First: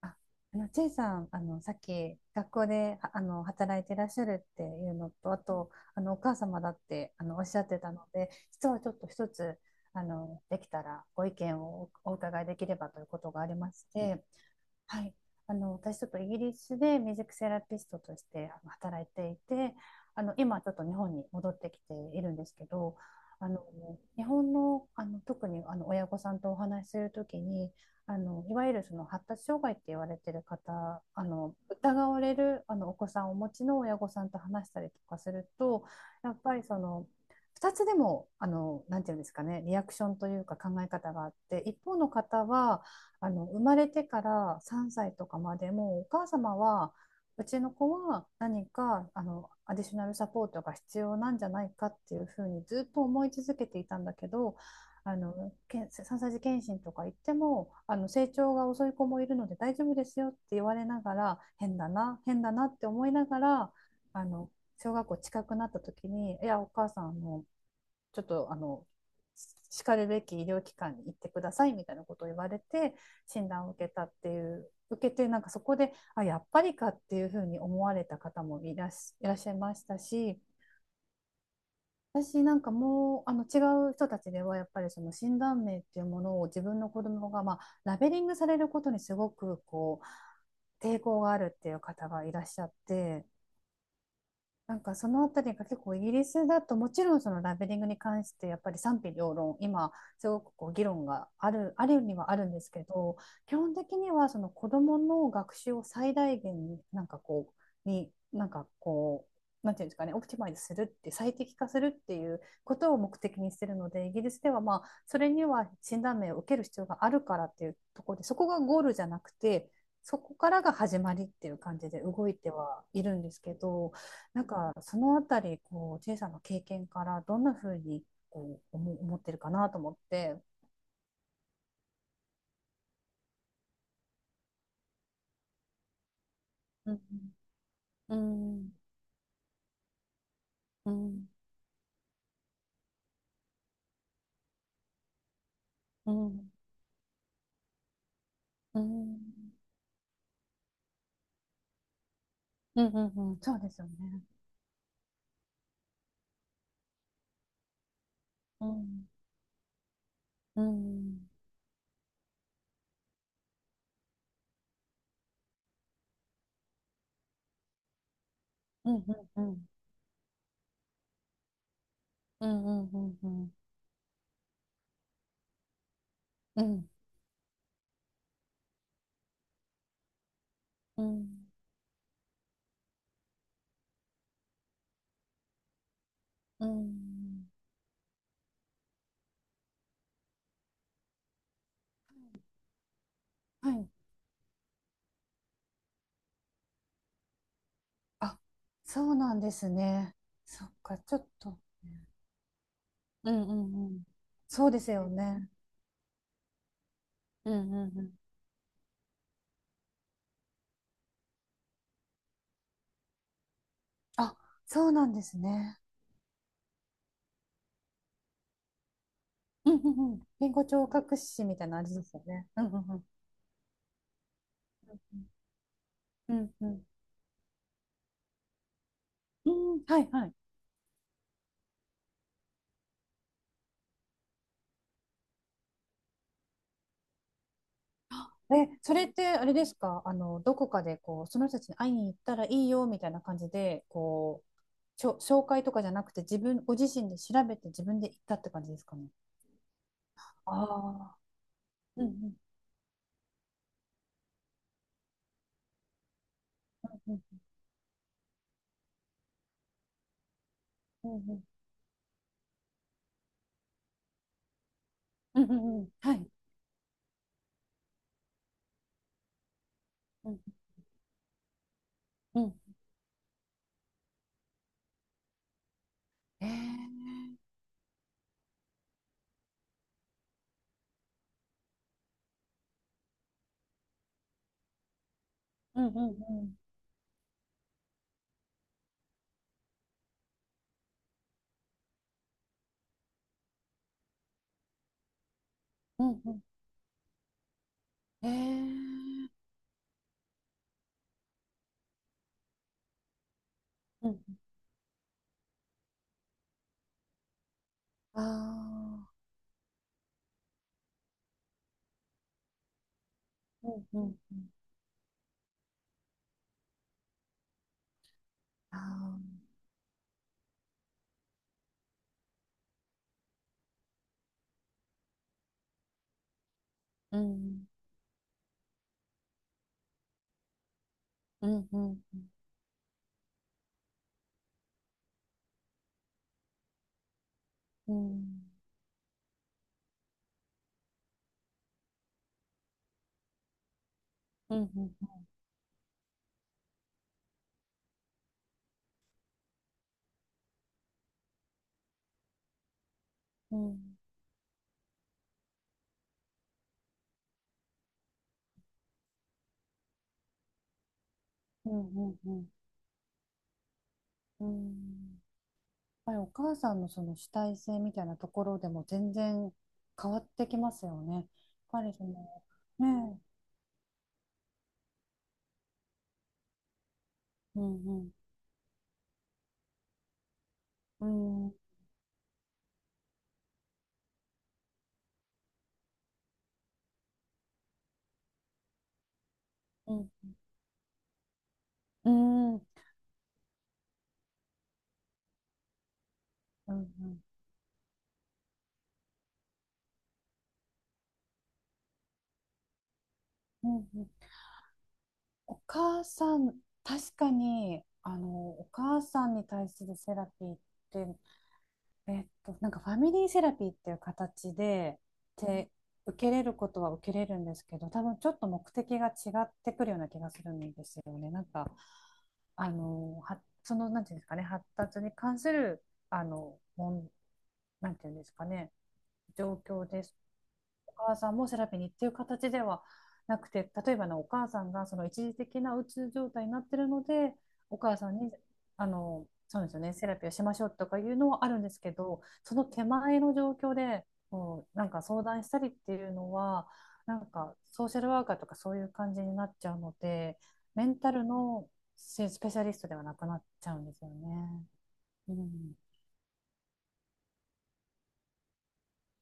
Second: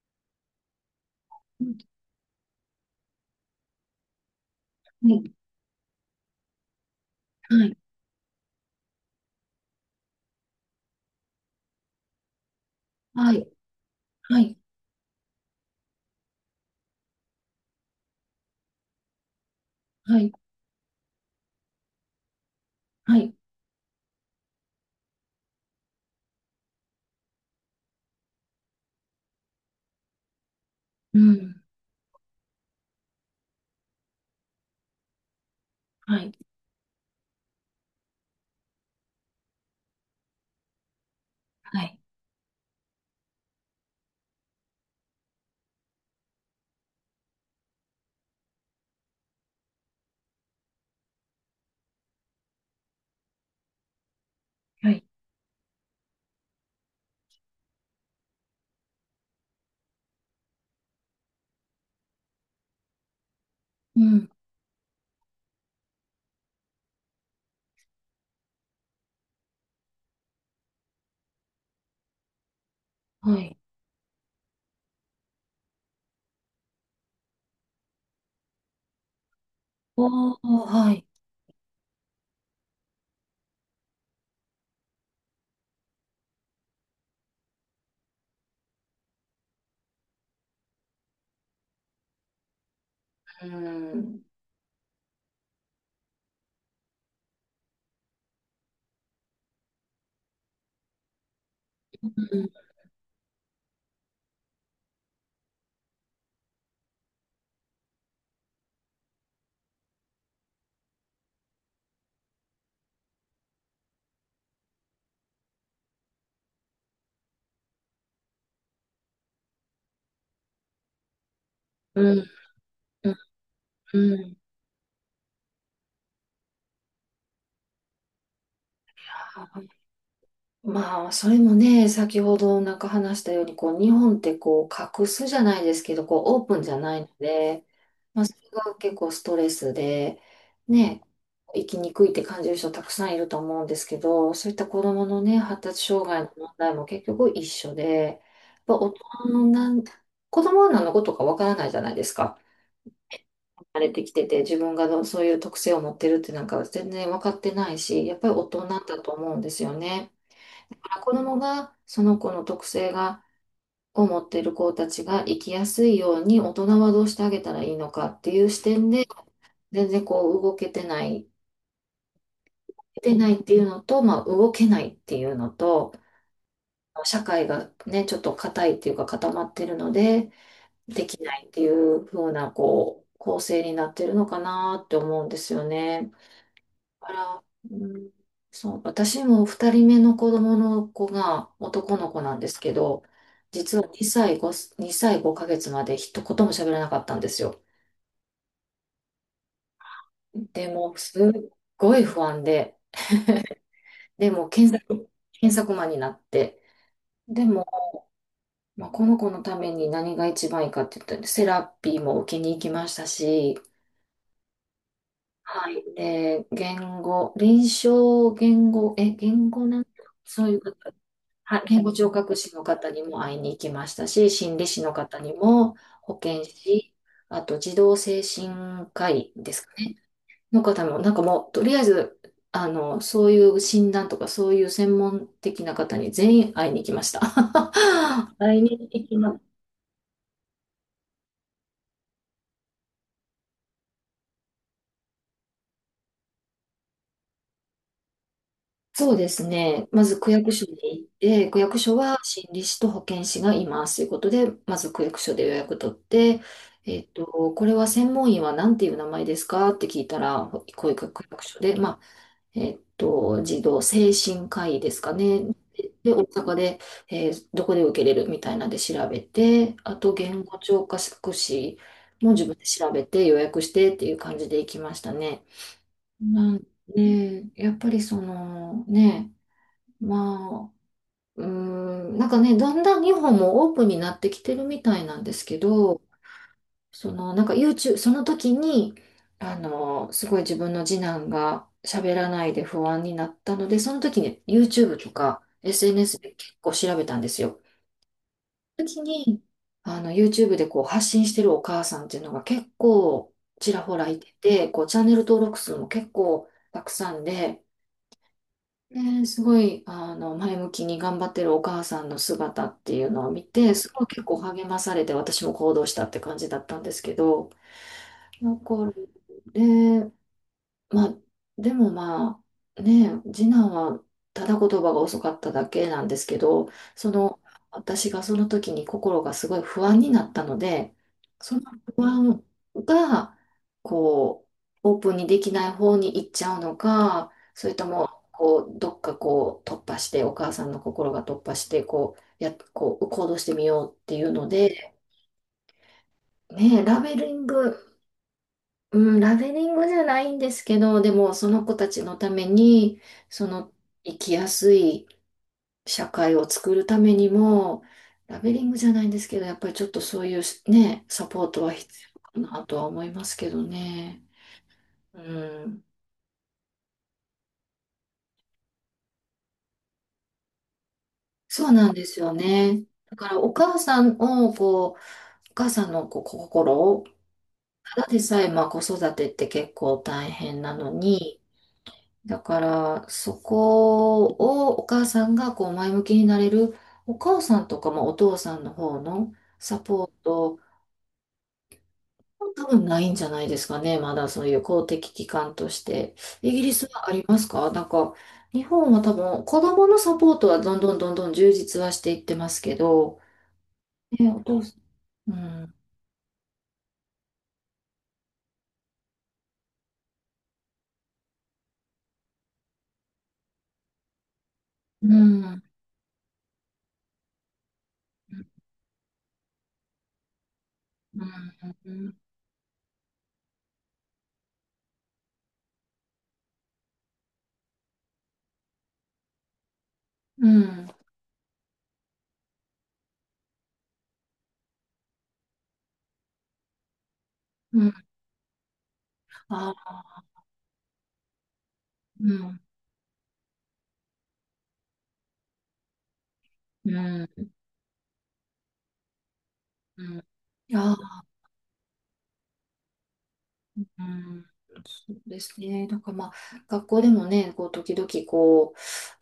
あチェイさん、さっうき学校で、働いていらっしゃるっていうのと、ん、あと、お母様だって、おっしゃはっい、てたので、実はちょっと一つ、できたらご意見をお伺いできればということはがい、ありまして、はい、はい、私ちょっとイギリスでミュージックセラピストとして働いていて、はい、今ちょっと日本に戻ってきているんですけど、はい、はい、あの日本の、特に親御さんとお話しするときに、いわゆるその発達障害って言われてる方、うん、疑われるお子さんをお持ちの親御さんと話したりとかすると、はやい、っぱりその2つでも、なんていうんですかね、リアクションというか考え方があって、一は方い、の方は、生まれてから3歳とかまでもお母様は、うちの子は何かアディショナルサポートが必要なんじゃないかっていうふうにずっと思い続けていたんだけど、はい、あのけん3歳児検診とか行っても、成長が遅い子もいるので大丈夫ですよって言われながら、変だな変だなって思いながら、うあん、の小学校近くなった時に、いや、お母さん、のちょっとしかるべき医療機関に行ってください、みたいなことを言われて、は診い。断を受けたっていう受けて、なんかそこで、あ、やっぱりか、っていうふうに思われた方もいらっしゃいましたおー、し、はい。私なんかもう、違う人たちではやっぱりその診断名っていうものを、自分の子供がまあラベリングされることにすごくこう抵抗があるっていう方がいらっしゃって、うん、なんかそのあたりが、結構イギリスだともちろんそのラベリングに関してやっぱり賛否両論、今すごくこう議論がある、あるうにはあるん、んですけど、基本的にはその子どもの学習を最大限に、うになんかこなんていうんですかね、オプティマイズするって最適化するっていうことを目的にしてるので、イギリスではまあ、それには診断名を受ける必要があるからっていうところで、そこがゴールじゃなくて、そこからが始まりっていう感じでうん、動いてはいうん、るんですけど。うん。なんかそのあたり、こう、チェイさんの経験からどんなふうにこう思ってるかなと思って。まあ、それもね、先ほどなんか話したように、こう、日本ってこう、隠すじゃないですけど、こう、オープンじゃうないん、ので、うまあ、それん、が結構ストレスで、うね、ん、生きにくいって感じる人たくさんいると思うんですけど、そういった子供のね、発達障う害ん、うのん、問題も結局一緒で、やっぱう大人のん、なん、子供は何のことかわからないじゃないですか。うん、うん、そうで慣すよれね。てきてて、自分がどうそういう特性を持ってるってなんか全然わかってないし、やっぱり大う人だん、と思うんですよね。う子ん、供がその子の特性が、を持っている子たちが生きやすいように大人はどうしてあげたらいいのかっていう視点うん、で、うん、うん、全然こう動けてない、うん、うん、う出てん、なういってん、いうのと、まあ動けないっていうのと、うん、社会がね、ちょっと硬いっていうか固まってるので、うできないん、っていう風なこう構成になってるのかなって思うんですよね。うから、ん、うん、そう、私も二人目の子供の子が男の子なんですけど、は実はい。2歳5ヶ月まで一言も喋らなかったんですよ。あ、そうなんですね。そでっも、か、ちょすっっと。ごい不安で、うん、うん、うん、でもそうですよね。検索マンになって、でうん、も、うん、うん。まあ、この子のために何が一番いいかって言ったら、セラピーも受けに行きましたし、あ、そうなんですはね。い。で、言語、臨床言語、言語うん、なんだうん、うん。そう言いう語聴方、覚士みはい、たいなあ言れ語で聴すよ覚ね。士うのん、うん、方うにん。も会いに行きましたし、心理士の方にも、保う健ん、うん。師、あと児童精神科医うですかん、ね、はいはい。の方も、なんかもう、とりあえず、そういう診断とか、そういう専門的な方に全員会いに行きました。会いえ、にそれ行っきてまあれですか、どこかでこう、その人たちに会いに行ったらいいよみたいな感じで、こう、紹介とかじゃなくて、ご自身で調べて自分で行ったって感じですかね。そうですね。まず区役所に行っああ、て、区役所うん、うはん、心理士と保健師がいますということで、まず区役所で予約取って、えっうん、と、これは専門医は何ていう名前ですかって聞いたら、こういうう区ん、役所で、まあ、児童精神科医ですかうね。ん、うん、うん、うん、うん、で、は大い。阪で、どこで受けれるみたいなんで調べて、あとうん、言語聴覚士もう自ん、分で調べて予約してっていう感じで行きましたね。えー、なんで、やっぱりそのね、まあ、うーなんかね、だんだん日本もオープンになってきてるみたいなんですけうん、うん、ど、うん、その、なんか YouTube、その時に、すごい自分の次男が喋らないで不安になったので、その時に YouTube とか う SNS ん、うでん、結構調べたんですよ。えその時ー、に、YouTube でこう発信してるお母さんっていうのが結構ちらほらういん、てて、こうチャンネル登録数も結構たくさんで、あね、すごい、前向きに頑張ってるお母さんの姿っていうのを見あー、て、すうん、ごいうん、結う構ん、励まされて、私も行動したって感じだったんですけど、あ残る。あー。でまあ、でもまあ、ねえ、次男はただ言葉が遅かっただけなんですけど、そうの、ん、私がその時に心がすごい不安になったので、うそのん、うん、不安が、こう、オープンにできない方に行っちゃうのか、それとうも、ん、こう、どっかこう、突破して、お母さんの心が突破して、こう、こう、行動してみようっていうのうん、うん、うで、ん、ねえ、ラベリングじゃないんですけど、でもその子たちのために、そうのん、生きやすい社会を作るためにも、ラベリングじゃないんですけど、やっぱりちょっとそういうね、サポートうは必ん、う要ん、かなとは思いますけどね。うん。やうっん、ぱりお母さんのその主体性みたいなところでも全然変わってきますよね。やっそうぱなりんそでの、すよね。だねからお母さんをこう、お母さんのこう心を、え、うん、うただん、でさえまあ子育てって結構大変なのうに、ん、うん、だから、そこをお母さんがこう前向きになれる、お母さんとかまあお父さんの方のサうポん、ート、うん、うん、多分ないんじゃないですかね。まだそういう公的機関として。イギうリスはあん、りますかなんか、日本は多分子供のサポートはどんどんどんどん充実はしていってますけど、うん。ね、お父さん、うおん、母さん、確かに、お母さんに対するセラピーって、なんかファミリーセラピーっていう形うん、で、受けれることは受けれるんですけど、多分ちょうっん、と目的が違ってくるような気がするんですようね。なんか、ん、あの、は、その、なんていうんですかね、発達に関する、あの、もん、なんていうんですかね、状況です。うん、お母さんもセラピーにっていう形ではなくて、例えばのお母さんがその一時的なうつ状態になってるので、おうん、母さんに、そうですよね、あ、セラピーをしましょうとかいうのはあるんですけど、うそん、の手前の状況でもうなんか相談したりっていうのは、うなんん、かソーシャルワーカーとかそういう感じになっちゃうのうん。で、メあンタルのスペシャリストではなくなっちゃうんでうすよん、ね。そううですん。ね。なんかまあ、学校でもね、こう、時々こ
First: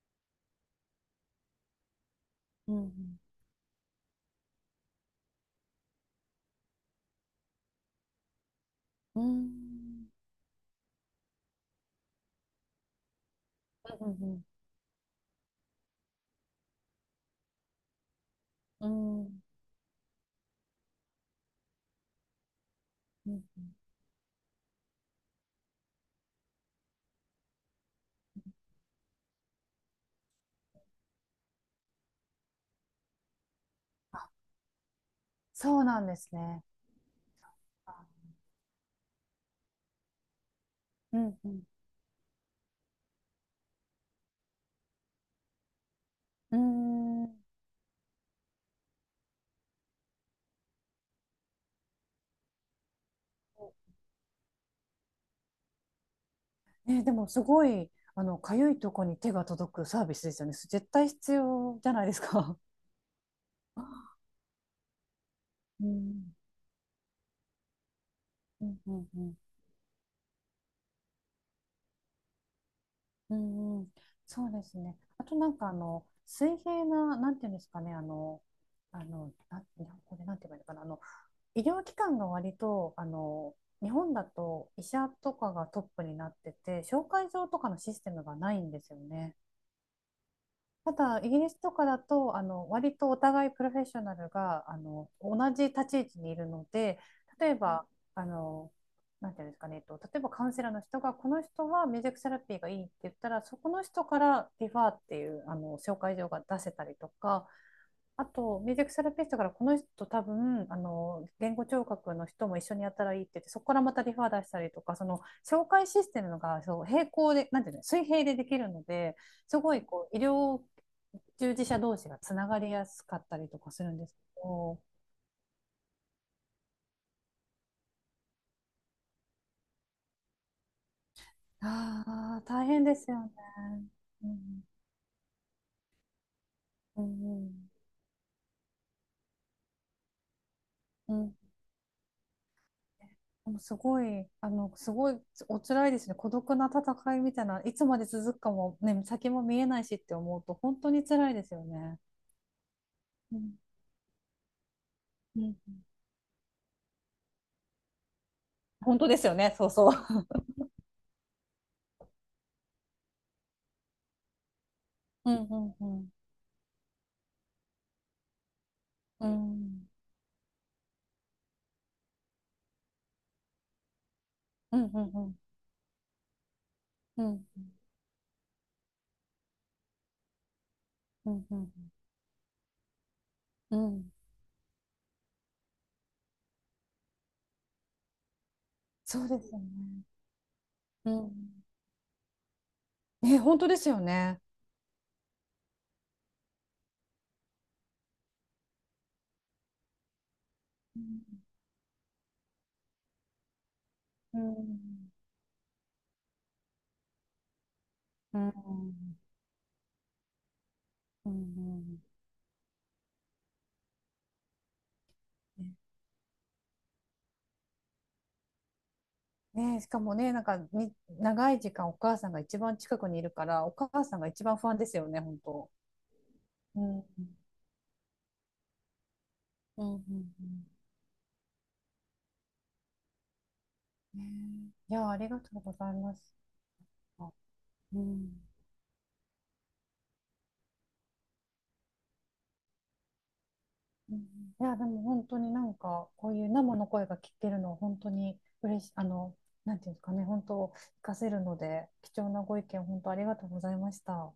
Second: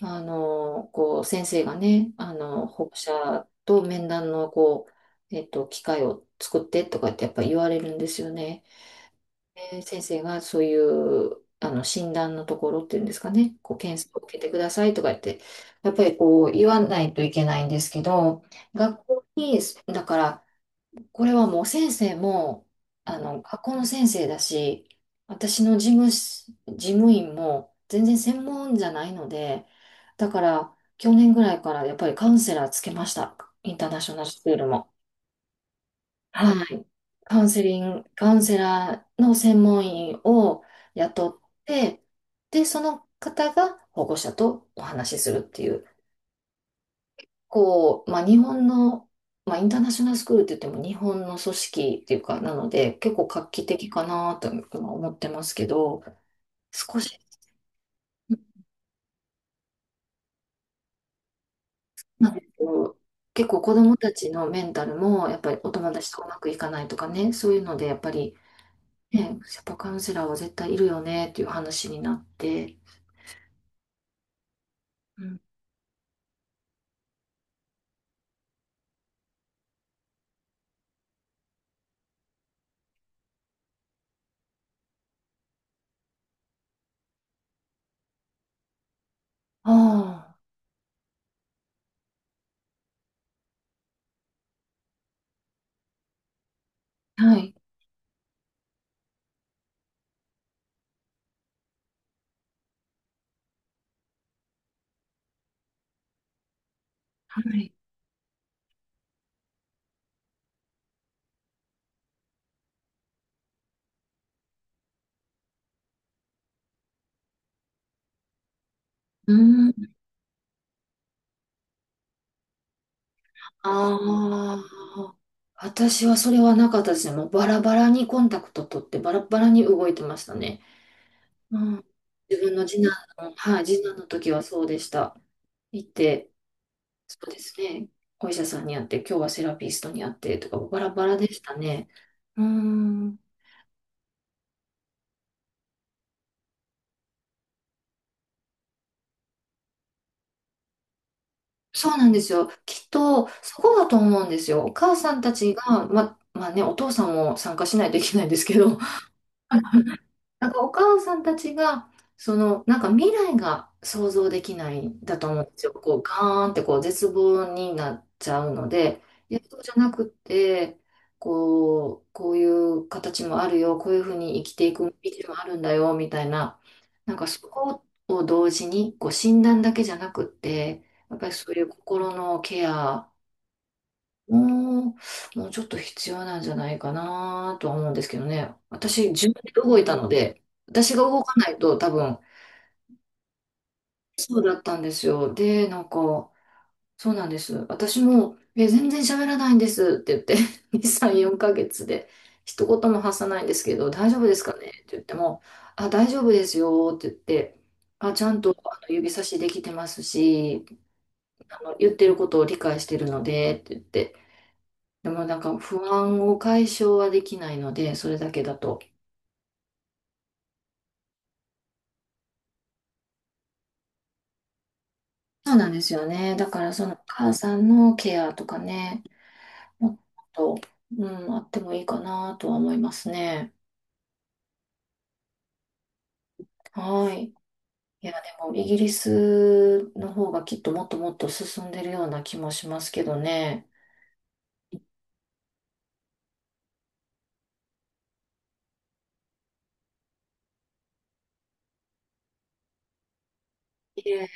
う、こう、先生がね、う保護ん。者と面談の、こう、機会を作ってとかってやっぱ言われるんですよね。うん。うで先ん。生がそういう、診断のところっていうんですかね、こう、検う査を受けん。てくださいとか言って、やっぱりこう、言わないといけないんですけど、う学ん。う校ん、に、だから、これはもう先生も、うん、う学ん、校の先生だし、私の事務員も全然専門じゃないので、だから、去年ぐらいからやっぱりカウンセラーつけました。インターナショナルスクールも。そうなんですね。はい。あ、カウンセラーの専門員をう雇ん、っうん。て、で、その方が保護者とお話しするっていう。うーん。まあ、日本の、まあ、インターナショナルスクールって言っても日本の組織っていうか、なので、結構画期的かなと今思ってますけど、少ね、でし、もすごい、かゆいとこに手が届くサービスですよね。絶対必要じゃないですなんかか。こう結構子供た ちのメンタルも、やっぱりおう友達とうん、まくいかないとかね、そういうので、やっぱり、うん、うん、ね、うん、やっぱカウンセラーは絶対いるよねっていう話になって、うん、うん、そうですね。うあとん、なんか水平な、なんていうんですかね、日本これなんて言えばいいのかな、医療機関が割と、日本だと医者とかがトップになってて、紹介状とかのシステムがないんですよね。あただ、イギリスとかだと、割とお互いプロフェッショナルが、同じ立ち位置にいるので、あ、は例い、えば、あの、なんていうんですかね、例えばカウンセラーの人が、この人はミュージックセラピーがいいって言ったら、そこの人からリファーっていう、紹介状が出せたりとはか、い、あと、ミュージックセラピストからこの人多分、言語聴覚の人も一緒にやったらいいって言って、そこからまたリファー出したりとか、その、紹介システムが、そう、平行で、なんていうの、水平でできるので、うすごい、ん。こう、医療従事者同士がつながりやすかったりとかするんですけあど。あ、私はそれはなかったですね。もうバラバラにコンタクト取ってバラバラに動いてましたね。うん。あ自あ、分の大次変男ですよね。の、はい、次男のう時はそん、うでした。行って、うそうですん、ね。お医者さんに会って、今日はセラピストに会ってとか、バラバうラでん。したね。うん。でもすごい、お辛いですね。孤独な戦いみたいな、いつまで続くかも、ね、先も見えないしって思うと、本当に辛いですよそうね。なんですよ。きっと、うん、そこだと思うんですよ。お母さんたうん、うちん、が、まあね、お父さんも参加しないといけないんですけど、本当ですよね、そうそう。なんかお母さんたちが、その、なんか未来が想像できないんだとう思うん、んでうすよ。ん、うこう、ガん。ーンってこう、絶望になっちゃうので、ういや、そうじゃん、なくて、こう、こういう形もあるよ、こういうふうに生きていうくん、う道ん、もあるんだよ、みたいな、なんうかん、そうん、こを同時に、こう、診断だけじゃなくって、やっぱうりん、そうういうん、心のケアうん、もう、もうちょっと必要なんじゃないかなとは思うんですけどね。私、そ自う分でですよ動いたね。ので、私がう動かなん。いと多分、え、本当ですよそね。うだったんですよ。で、なんか、そうなんです。私も、全然喋らないんですって言って、2、う3、ん、4ヶ月で、一言も発さないんですけど、大丈夫でうすかねって言っん、ても、あ、大丈夫ですよって言って、あ、ちゃうんと指ん、差しできてますし、うん。う言っん、てることを理解してるのでって言って、でもなんか不安を解消はできないので、それだけだと。ねえ、しかもね、なんかに長い時間お母さんが一番近くにいるから、お母さんが一番不安ですよね、本そうな当。んですよね。だからうそのおん、う母ん、さんのケアとかね、うもっと、ん。うん、あってもいいかなとは思いますね。ねえ、いや、ありがとうございます。はい。あ、ういや、でん。もイギリスの方がきっともっともっと進んでるような気もしますけどね。うん、いや、でも本当になんか、こういう生の声が聞けるの、本当に嬉しい、なんていうんですかね、本当、活かせるので、貴重なご意見、本当ありがとうございましいえた。